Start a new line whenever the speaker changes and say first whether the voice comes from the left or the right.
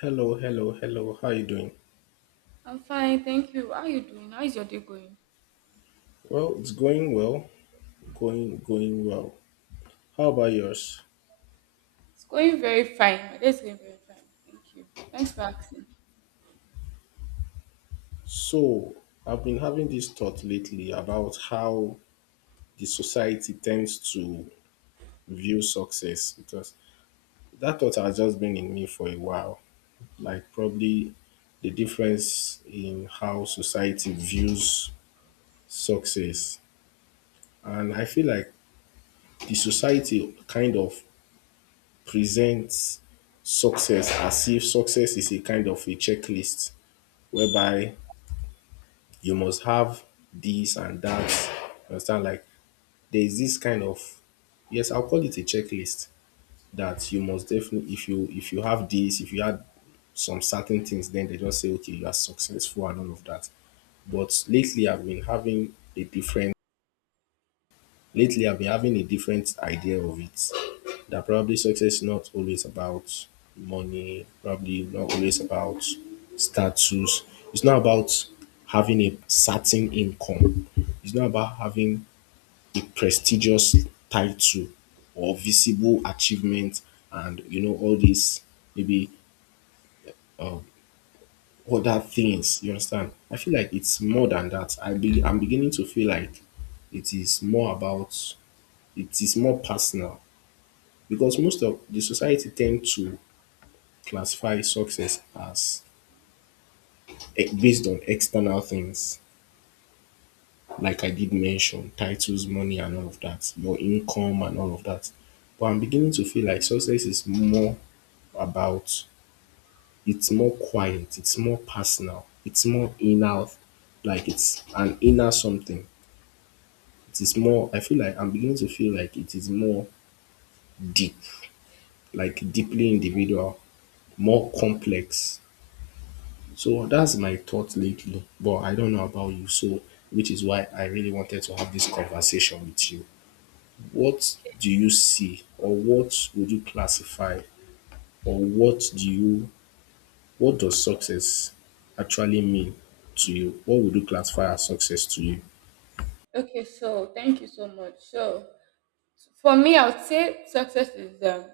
left: Hello, hello, hello. How you doing?
right: I'm fine, thank you. How are you doing? How is your day going?
left: Well, it's going well, going well. How about yours?
right: It's going very fine. My day is going very fine. Thank you. Thanks for asking.
left: So, I've been having this thought lately about how the society tends to view success because that thought has just been in me for a while. Like probably the difference in how society views success. And I feel like the society kind of presents success as if success is a kind of a checklist whereby you must have this and that. You understand? Like there is this kind of yes, I'll call it a checklist that you must definitely if you have this, if you had some certain things, then they just say, okay, you are successful and all of that. But lately I've been having a different idea of it. That probably success is not always about money, probably not always about status. It's not about having a certain income. It's not about having a prestigious title or visible achievement and you know all these maybe uh, other things. You understand? I feel like it's more than that. I'm beginning to feel like it is more about it is more personal because most of the society tend to classify success as based on external things like I did mention titles, money and all of that, your income and all of that, but I'm beginning to feel like success is more about it's more quiet, it's more personal, it's more inner, like it's an inner something. It is more I feel like I'm beginning to feel like it is more deep, like deeply individual, more complex. So that's my thought lately, but I don't know about you. So, which is why I really wanted to have this conversation with you. What do you see, or what would you classify, or what do you, what does success actually mean to you? What would you classify as success to you?
right: Okay. Okay, so thank you so much. So for me, I would say success is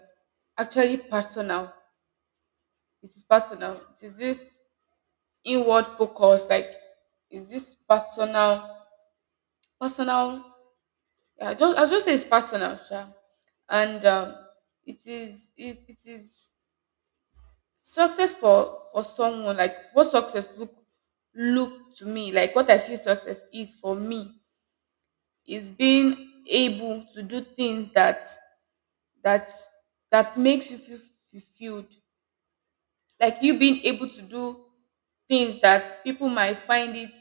right: actually personal. It is personal. It is this inward focus, like is this personal, personal. Yeah, just I just say it's personal, sure. And it is it is success for someone, like what success look to me, like what I feel success is for me, is being able to do things that that makes you feel fulfilled. Like you being able to do things that people might find it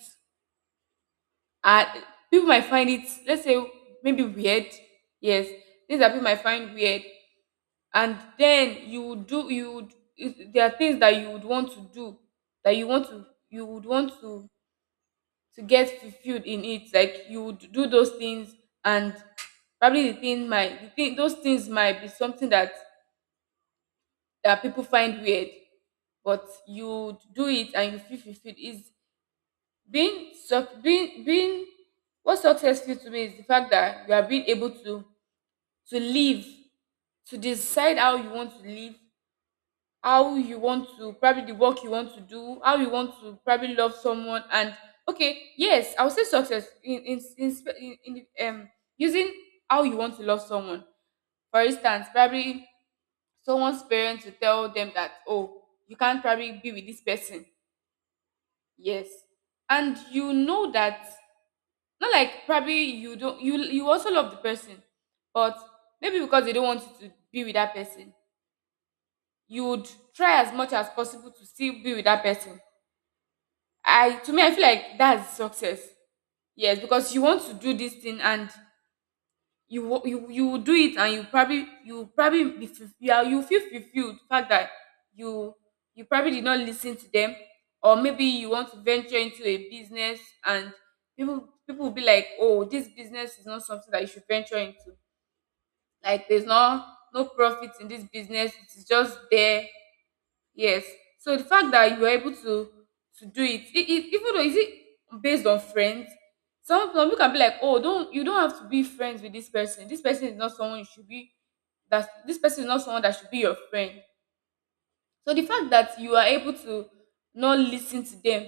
right: uh, people might find it, let's say, maybe weird, yes, things that people might find weird. And then you would do you would it- there are things that you would want to do, that you would want to get fulfilled in it, like you would do those things. And probably the thing those things might be something that people find weird, but you do it and you feel fulfilled. Is being suc being being What success feels to me is the fact that you are being able to live, to decide how you want to live, how you want to, probably, the work you want to do, how you want to, probably, love someone. And okay, yes, I would say success in, spe- in the, using how you want to love someone for instance probably someone's parents will tell them that oh you can't probably be with this person yes and you know that not like probably you don't you you also love the person but maybe because they don't want you to be with that person you would try as much as possible to still be with that person I to me I feel like that's success. Yes, because you want to do this thing and you wa- you will do it, and you probably you are, you feel fulfilled, the fact that you you probably did not listen to them. Or maybe you want to venture into a business, and people will be like, oh, this business is not something that you should venture into, like there's no profit in this business, it's just there. Yes. So the fact that you were able to do it, even though is it based on friends, some people can be like, oh, don't you don't have to be friends with this person. This person is not someone you should be. That this person is not someone that should be your friend. So the fact that you are able to not listen to them,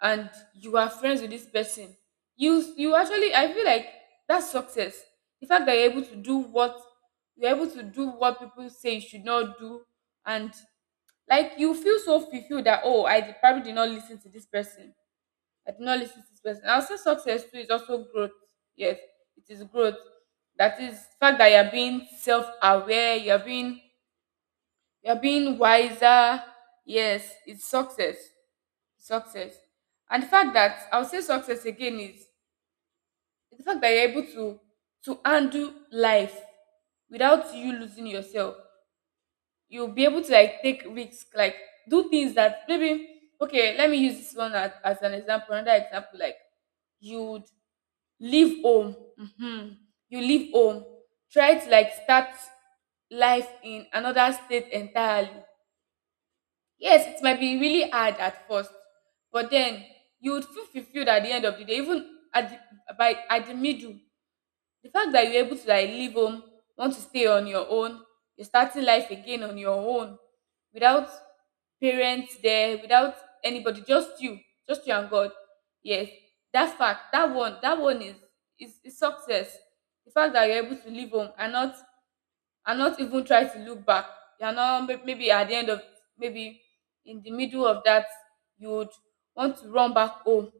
right: and you are friends with this person, you actually, I feel like that's success. The fact that you're able to do what people say you should not do, and like you feel so fulfilled that, oh, probably did not listen to this person. I did not listen to this person. I'll say success too is also growth. Yes, it is growth. That is the fact that you're being self-aware, you're being wiser. Yes, it's success. Success. And the fact that, I'll say success again is the fact that you're able to handle life without you losing yourself. You'll be able to like take risks, like do things that maybe — okay, let me use this one as an example, another example, like you'd leave home. Hmm. You leave home. Try to like start life in another state entirely. Yes, it might be really hard at first, but then you would feel fulfilled at the end of the day, even by at the middle. The fact that you're able to like leave home, want to stay on your own, you're starting life again on your own, without parents there, without anybody, just you and God. Yes, that fact, that one is success. The fact that you're able to leave home and not even try to look back. You're not maybe at the end of maybe in the middle of that you would want to run back home,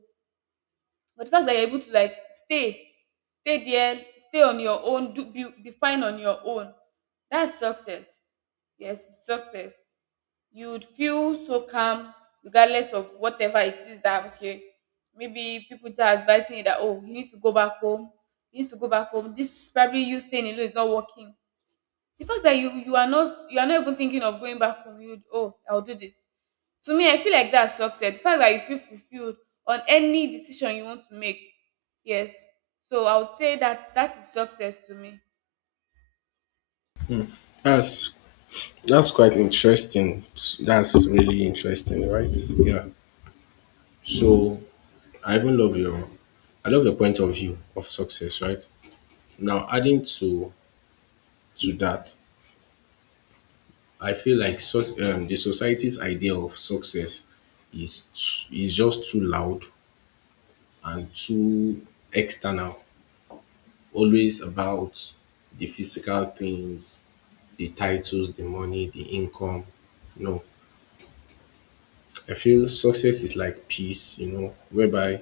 right: but the fact that you're able to like stay, stay there, stay on your own, do be fine on your own, that's success. Yes, it's success. You'd feel so calm regardless of whatever it is that. Okay, maybe people are advising you that, oh, you need to go back home. You need to go back home. This is probably you staying alone is not working. The fact that you are not, you are not even thinking of going back home, you, oh, I'll do this. To me, I feel like that's success. The fact that you feel fulfilled on any decision you want to make. Yes. So I would say that that is success to me.
left: That's that's quite interesting. That's really interesting, right? Yeah. So I even love your I love your point of view of success, right? Now adding to that, I feel like the society's idea of success is is just too loud and too external. Always about the physical things, the titles, the money, the income. No, I feel success is like peace. You know, whereby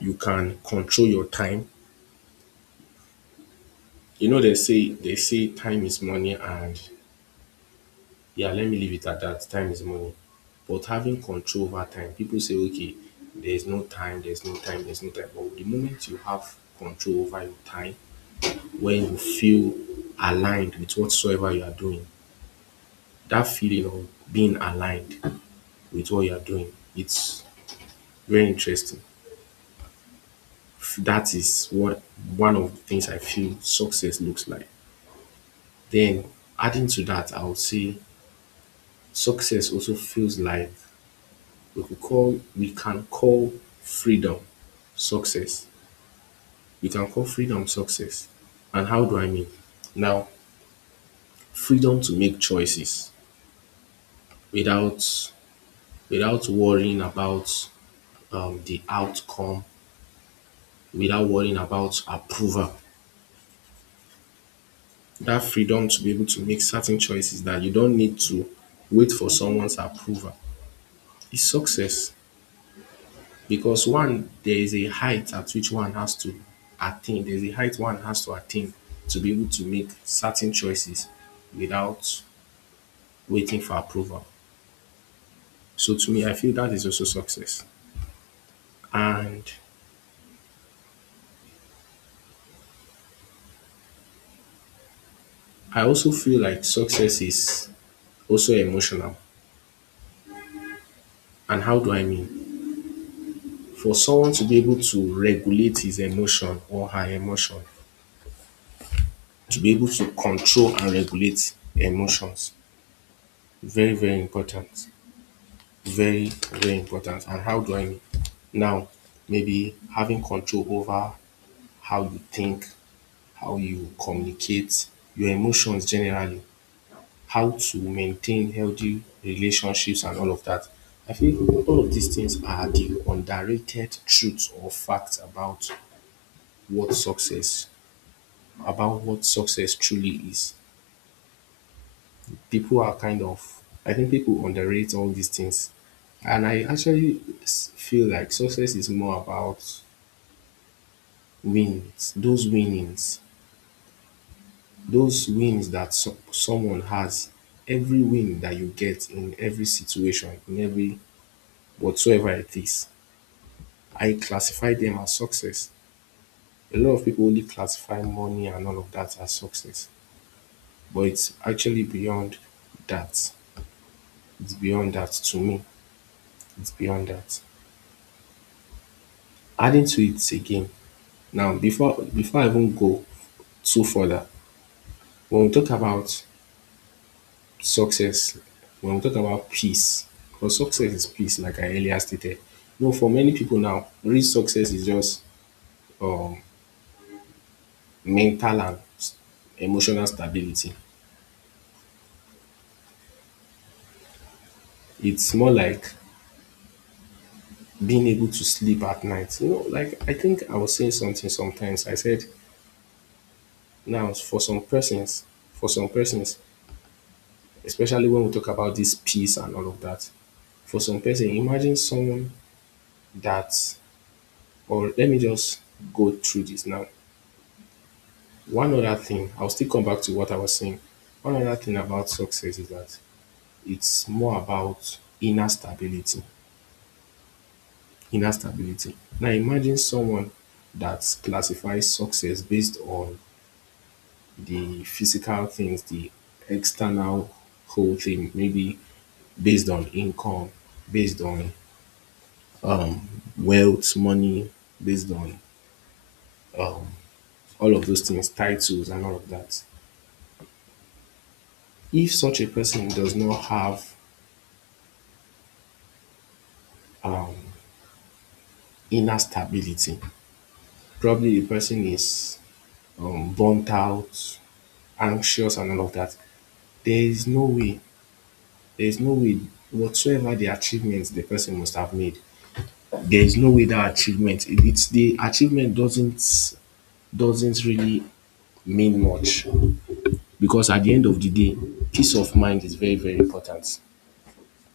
left: you can control your time. You know, they say time is money, and yeah, let me leave it at that. Time is money. But having control over time, people say, okay, there's no time, there's no time, there's no time. But the moment you have control over your time, when you feel aligned with whatsoever you are doing, that feeling of being aligned with what you are doing, it's very interesting. That is what one of the things I feel success looks like. Then adding to that, I would say success also feels like we can call freedom success. We can call freedom success. And how do I mean? Now, freedom to make choices without without worrying about the outcome, without worrying about approval. That freedom to be able to make certain choices that you don't need to wait for someone's approval is success. Because one there is a height at which one has to attain. There's a height one has to attain to be able to make certain choices without waiting for approval. So to me, I feel that is also success. And I also feel like success is also emotional. And how do I mean? For someone to be able to regulate his emotion or her emotion, to be able to control and regulate emotions, very, very important. Very, very important. And how do I Now, maybe having control over how you think, how you communicate, your emotions generally, how to maintain healthy relationships and all of that. I feel all of these things are the underrated truths or facts what success, about what success truly is. People are kind of, I think people underrate all these things. And I actually feel like success is more about wins, those winnings, those wins that someone has. Every win that you get in every situation, in every whatsoever it is, I classify them as success. A lot of people only classify money and all of that as success, but it's actually beyond that. It's beyond that to me, it's beyond that. Adding to it again, now before I even go too further, when we talk about success, when we talk about peace, because success is peace, like I earlier stated. You know, for many people now, real success is just um, mental and emotional stability. It's more like being able to sleep at night. You know, like I think I was saying something sometimes. I said now for some persons, especially when we talk about this peace and all of that, for some person, imagine someone that, or let me just go through this now. One other thing, I'll still come back to what I was saying. One other thing about success is that it's more about inner stability. Inner stability. Now imagine someone that classifies success based on the physical things, the external whole thing, maybe based on income, based on wealth, money, based on all of those things, titles, and all of that. If such a person does not have um, inner stability, probably the person is burnt out, anxious, and all of that, there is no way, there is no way whatsoever the achievement the person must have made. There is no way that achievement, it's the achievement doesn't really mean much because at the end of the day, peace of mind is very, very important.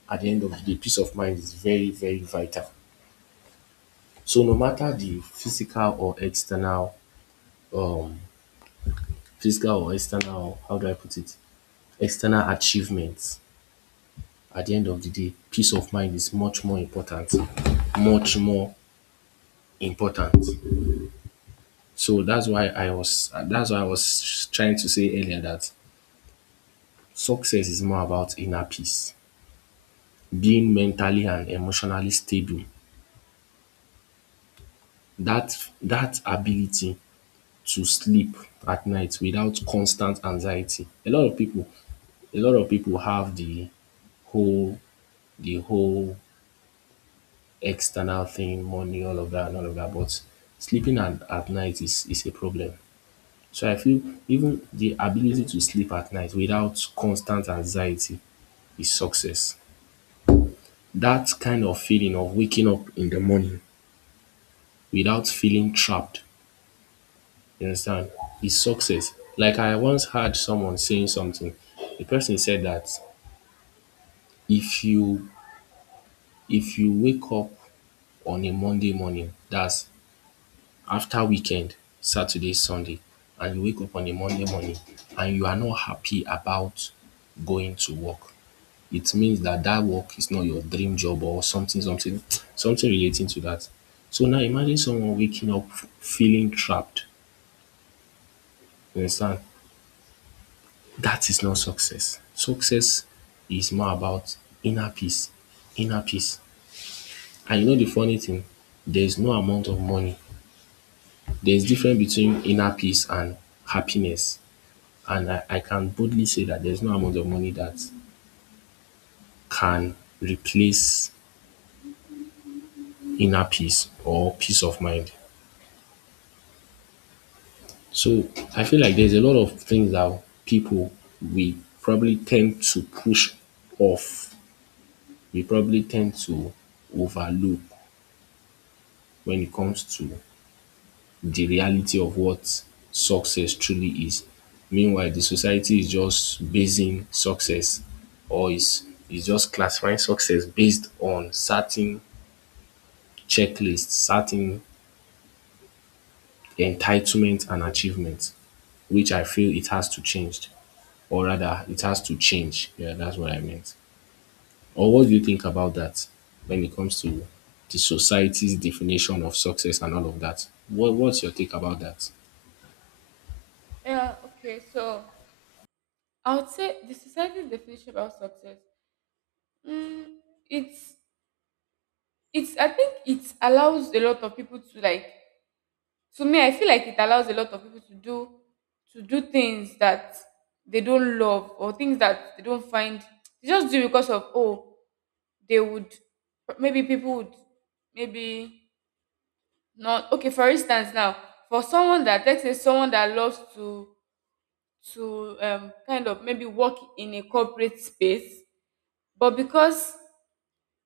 left: At the end of the day, peace of mind is very, very vital. So no matter the um, physical or external, how do I put it, external achievements at the end of the day, peace of mind is much more important. Much more important. So that's why I was trying to say earlier that success is more about inner peace, being mentally and emotionally stable. That that ability to sleep at night without constant anxiety. A lot of people have whole the whole external thing, money, all of that and all of that, but sleeping at night is a problem. So I feel even the ability to sleep at night without constant anxiety is success. That kind of feeling of waking up in the morning without feeling trapped, you understand, is success. Like I once heard someone saying something. The person said that if you if you wake up on a Monday morning, that's after weekend, Saturday, Sunday, and you wake up on a Monday morning and you are not happy about going to work, it means that that work is not your dream job or something, something, something relating to that. So now imagine someone waking up feeling trapped. You understand? That is not success. Success is more about inner peace, inner peace. And you know the funny thing? There is no amount of money. There is difference between inner peace and happiness. And I can boldly say that there's no amount of money that can replace inner peace or peace of mind. So I feel like there's a lot of things that people we probably tend to push off. We probably tend to overlook when it comes to the reality of what success truly is. Meanwhile, the society is just basing success or is just classifying success based on certain checklists, certain entitlement and achievement, which I feel it has to change, or rather, it has to change. Yeah, that's what I meant. Or what do you think about that when it comes to the society's definition of success and all of that? What, what's your take about that?
right: Yeah, okay. So I would say the society's definition about success. Mm, it's it's, I think it allows a lot of people to like — to me, I feel like it allows a lot of people to do things that they don't love, or things that they don't find, they just do because of, oh, they would, maybe people would, maybe not. Okay, for instance now, for someone that, let's say someone that loves to, um, kind of maybe work in a corporate space, but because —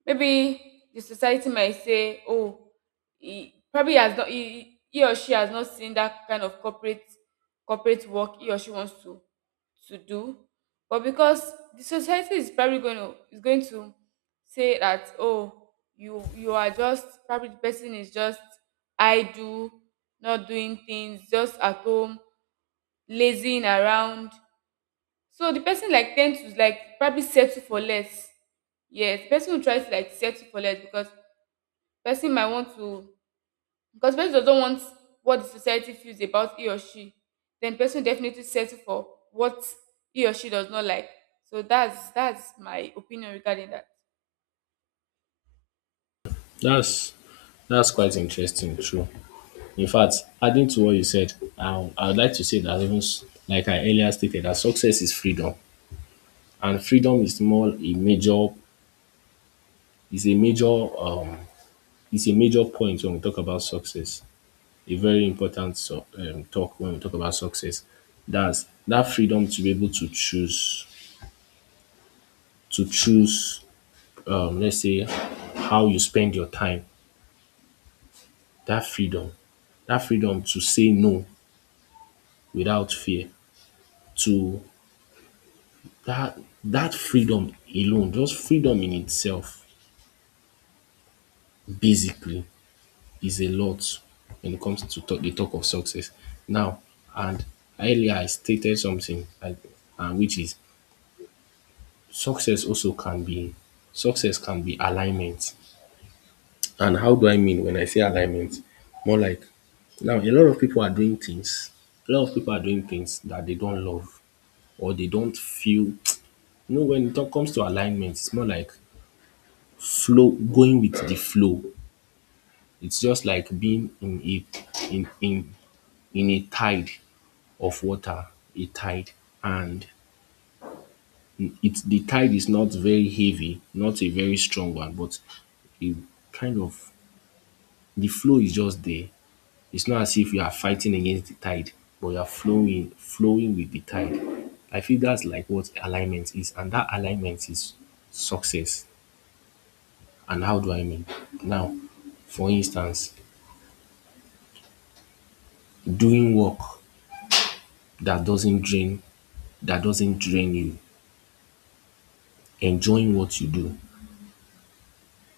right: maybe the society might say, "Oh, he or she has not seen that kind of corporate work he or she wants to do." But because the society is probably going to, is going to say that, "Oh, you are just probably — the person is just idle, not doing things, just at home, lazing around." So the person like tend to like probably settle for less. Yes, the person will try to like settle for less because person might want to, because person doesn't want what the society feels about he or she. Then person will definitely settle for what he or she does not like. So that's my opinion regarding that.
left: That's that's quite interesting, true. In fact, adding to what you said, I would like to say that even like I earlier stated, that success is freedom, and freedom is more a major is a major um is a major point when we talk about success, a very important so, talk when we talk about success. That's that freedom to be able to choose to choose let's say how you spend your time. That freedom, that freedom to say no without fear. To that that freedom alone, just freedom in itself, basically, is a lot when it comes to talk, the talk of success. Now, and earlier I stated something, I, and which is Success also can be success can be alignment. And how do I mean when I say alignment? More like now a lot of people are doing things. A lot of people are doing things that they don't love or they don't feel. You know, when it comes to alignment, it's more like flow, going with the flow. It's just like being in a in in in a tide of water, a tide, and it's the tide is not very heavy, not a very strong one, but it kind of the flow is just there. It's not as if you are fighting against the tide, but you are flowing, flowing with the tide. I feel that's like what alignment is, and that alignment is success. And how do I mean? Now, for instance, doing work that doesn't drain that doesn't drain you, enjoying what you do,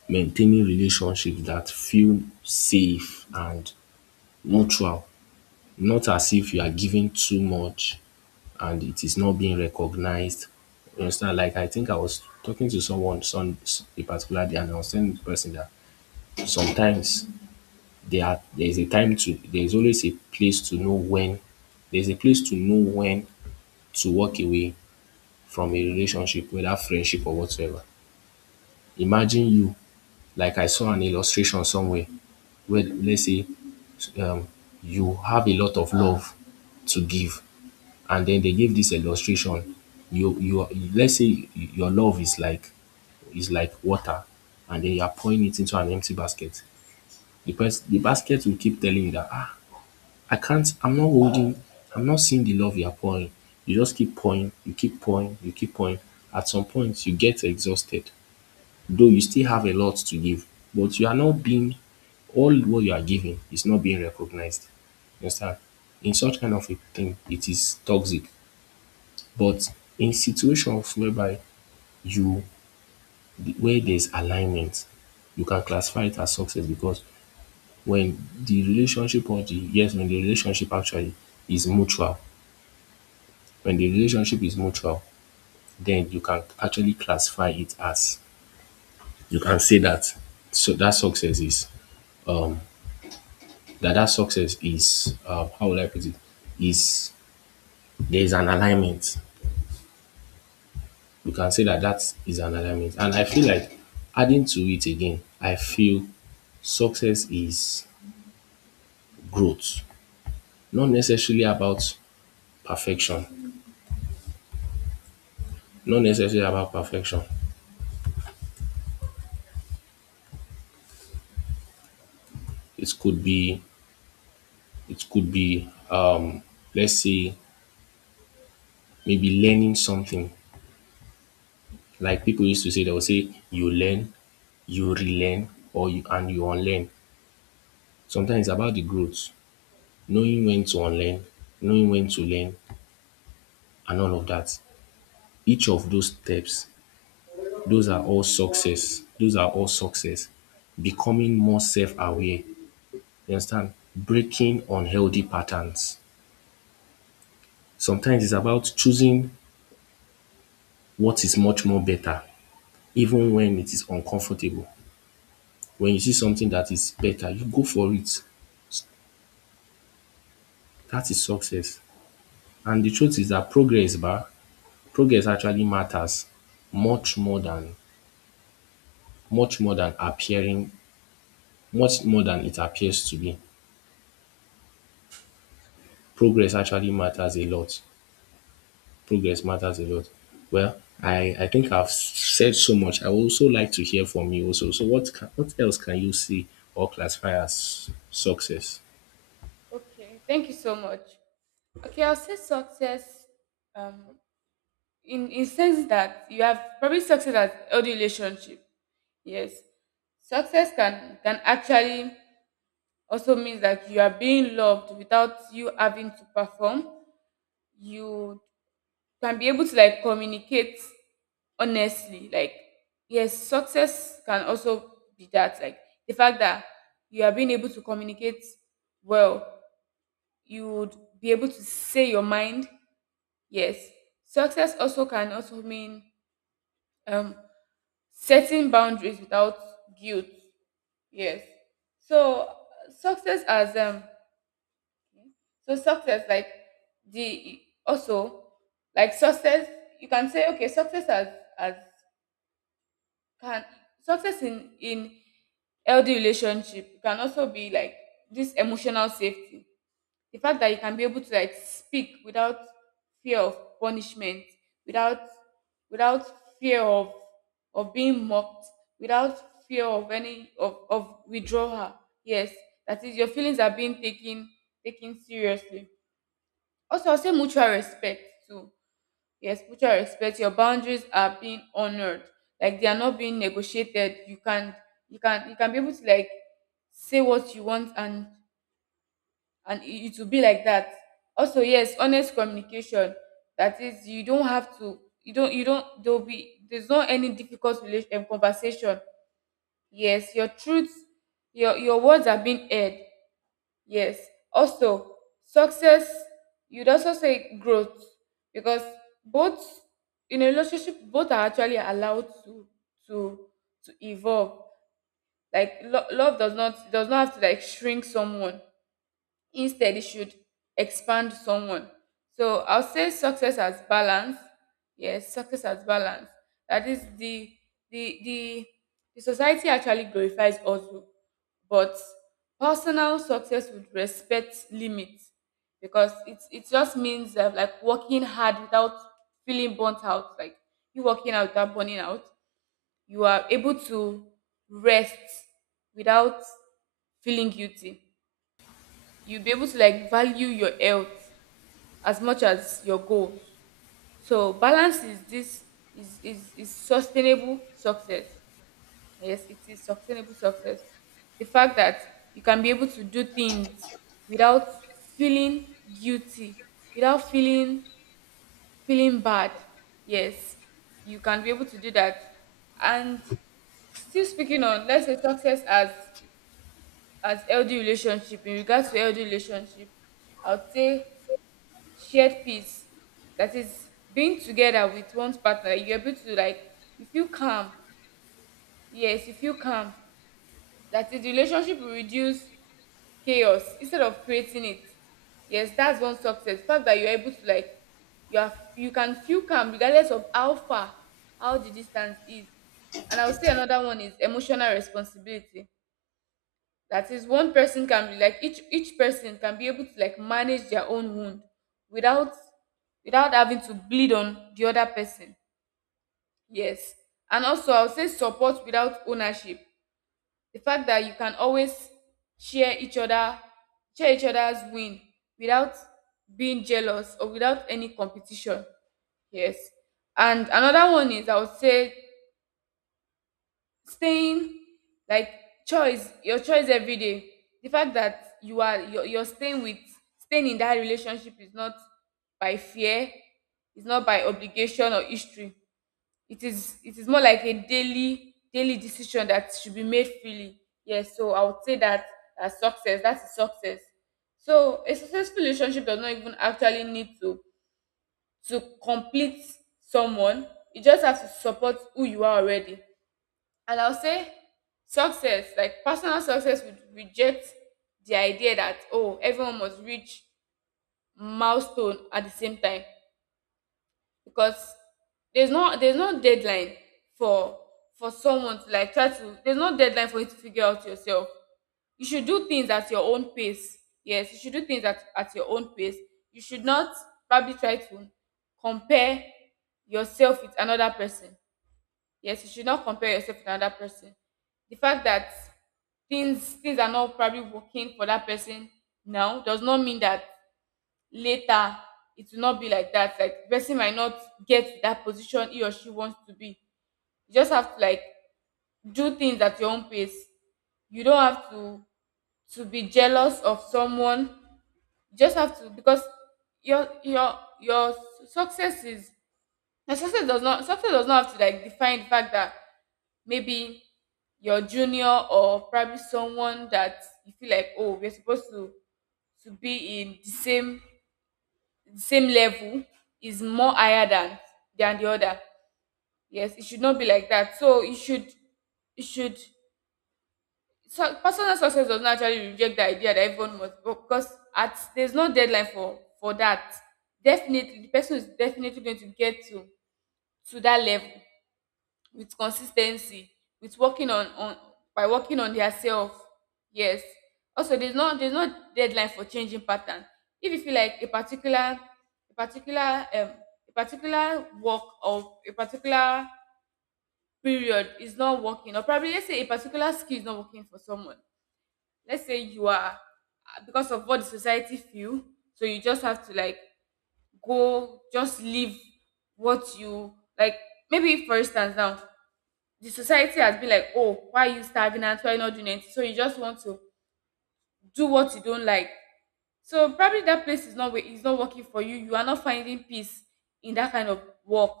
left: maintaining relationships that feel safe and neutral, not as if you are giving too much and it is not being recognized. You understand? Like I think I was talking to someone some a particular day, and I was telling the person that sometimes there are there is a time to there is always a place to know when there is a place to know when to walk away from a relationship, whether friendship or whatsoever. Imagine you like I saw an illustration somewhere where let's say um you have a lot of love to give. And then they give this illustration. You Let's say your love is like water, and then you are pouring it into an empty basket. The basket will keep telling you that ah, I can't, I'm not holding, I'm not seeing the love you are pouring. You just keep pouring, you keep pouring, you keep pouring. At some point, you get exhausted, though you still have a lot to give, but you are not being all what you are giving is not being recognized. You understand? In such kind of a thing, it is toxic. But in situations whereby you where there's alignment, you can classify it as success because when the relationship actually is mutual, when the relationship is mutual, then you can actually classify it as you can say that so that success is that success is, how will I put it, is there is an alignment. We can say that that is an alignment. And I feel like adding to it again, I feel success is growth, not necessarily about perfection, not necessarily about perfection. It could be, it could be, um, let's say, maybe learning something. Like people used to say, they will say, you learn, you relearn, or you unlearn. Sometimes it's about the growth, knowing when to unlearn, knowing when to learn, and all of that. Each of those steps, those are all success. Those are all success. Becoming more self-aware. You understand? Breaking unhealthy patterns. Sometimes it's about choosing what is much more better, even when it is uncomfortable. When you see something that is better, you go for it. That is success. And the truth is that progress actually matters much more than much more than appearing much more than it appears to be. Progress actually matters a lot. Progress matters a lot. Well, I think I've said so much. I would also like to hear from you also. So what else can you see or classify as success?
right: Okay, thank you so much. Okay, I'll say success um in sense that you have probably success at healthy relationship. Yes. Success can actually also means that you are being loved without you having to perform. You can be able to like communicate honestly. Like, yes, success can also be that. Like, the fact that you are being able to communicate well, you would be able to say your mind. Yes, success also can also mean, um, setting boundaries without guilt. Yes. So, success as so success, like the also like success, you can say, okay, success as can — success in healthy relationship can also be like this emotional safety. The fact that you can be able to like speak without fear of punishment, without without fear of being mocked, without fear of any of withdrawal. Yes, that is your feelings are being taken, taken seriously. Also, I'll say mutual respect too. Yes, mutual respect. Your boundaries are being honored. Like they are not being negotiated. You can you can be able to like say what you want, and it will be like that. Also, yes, honest communication. That is, you don't have to you don't you don't — there'll be there's not any difficult relation conversation. Yes, your truth, your words are being heard. Yes. Also, success, you'd also say growth, because both in a relationship, both are actually allowed to to to evolve. Like love does not have to like shrink someone, instead it should expand someone. So I'll say success as balance. Yes, success as balance. That is, the the, the society actually glorifies hustle, but personal success would respect limits, because it just means, like, working hard without feeling burnt out, like you working out without burning out. You are able to rest without feeling guilty. You'll be able to like value your health as much as your goals. So balance is this is sustainable success. Yes, it is sustainable success. The fact that you can be able to do things without feeling guilty, without feeling bad. Yes, you can be able to do that. And still speaking on, let's say, success as healthy relationship. In regards to healthy relationship, I would say shared peace. That is, being together with one's partner, you're able to like, you feel calm, yes you feel calm. That is, the relationship will reduce chaos instead of creating it. Yes, that's one success, the fact that you're able to like, you have, you can feel calm regardless of how far, how the distance is. And I'll say another one is emotional responsibility. That is, one person can be like, each person can be able to like manage their own wound without, without having to bleed on the other person. Yes. And also I would say support without ownership, the fact that you can always share each other share each other's win without being jealous or without any competition. Yes. And another one is, I would say, staying like choice, your choice every day. The fact that you're staying with, staying in that relationship is not by fear, it's not by obligation or history. It is more like a daily decision that should be made freely. Yes, so I would say that as success. That is success. So a successful relationship does not even actually need to complete someone. You just have to support who you are already. And I'll say success, like personal success would reject the idea that, oh, everyone must reach milestone at the same time, because there's no deadline for for someone to like try to, there's no deadline for you to figure out yourself. You should do things at your own pace. Yes, you should do things at your own pace. You should not probably try to compare yourself with another person. Yes, you should not compare yourself with another person. The fact that things are not probably working for that person now does not mean that later it will not be like that. Like, the person might not get to that position he or she wants to be. You just have to like do things at your own pace. You don't have to be jealous of someone. You just have to, because your success is, your success does not, success does not have to like define the fact that maybe your junior or probably someone that you feel like, oh, we're supposed to be in the same level, is more higher than the other. Yes, it should not be like that. So you should, you should, so personal success doesn't actually reject the idea that everyone must, because at, there's no deadline for that. Definitely, the person is definitely going to get to that level with consistency, with working on, by working on their self. Yes. Also, there's no deadline for changing pattern. If you feel like a particular, a particular a particular work or a particular period is not working, or probably let's say a particular skill is not working for someone, let's say you are, because of what the society feel, so you just have to like go, just leave what you like. Maybe for instance now, the society has been like, oh, why are you stagnant? Why are you not doing anything? So you just want to do what you don't like. So probably that place is not wa- is not working for you. You are not finding peace in that kind of work.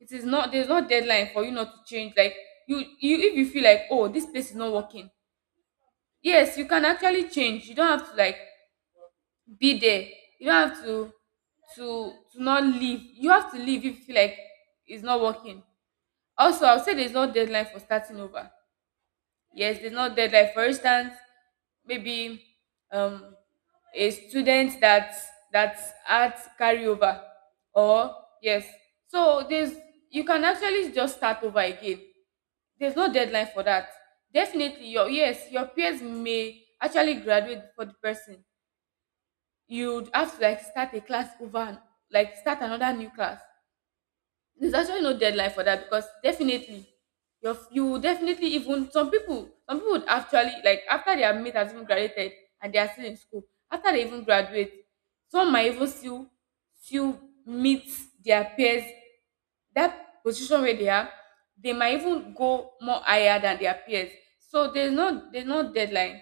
right: It is not, there's no deadline for you not to change. Like, you if you feel like, oh, this place is not working, yes, you can actually change. You don't have to like be there. You don't have to, to not leave. You have to leave if you feel like it's not working. Also, I'll say there's no deadline for starting over. Yes, there's no deadline. For instance, maybe um, a student that, that had carryover, or, yes, so there's, you can actually just start over again. There's no deadline for that. Definitely, your, yes, your peers may actually graduate for the person. You'd have to like start a class over, and like start another new class. There's actually no deadline for that because definitely you are, you will definitely, even some people would actually like, after their mate has even graduated and they are still in school, after they even graduate, some might even still meet their peers, that position where they are. They might even go more higher than their peers. So there's no deadline.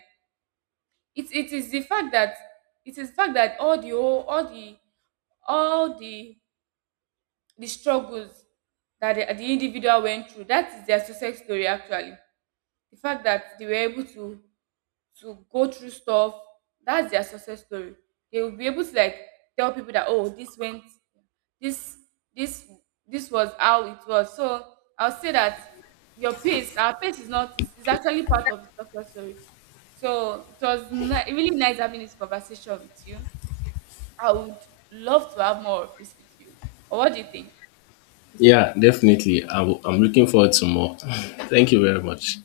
right: It is the fact that, all the whole, all the, all the struggles that the individual went through, that is their success story actually. The fact that they were able to go through stuff, that's their success story. They will be able to like tell people that, oh, this went, this this this was how it was. So I'll say that your pace, our pace is not, is, is actually part of the success story. So it was really nice having this conversation with you. I would love to have more of this with you. Or what do you think?
left: Yeah, definitely. I'm looking forward to more. Thank you very much.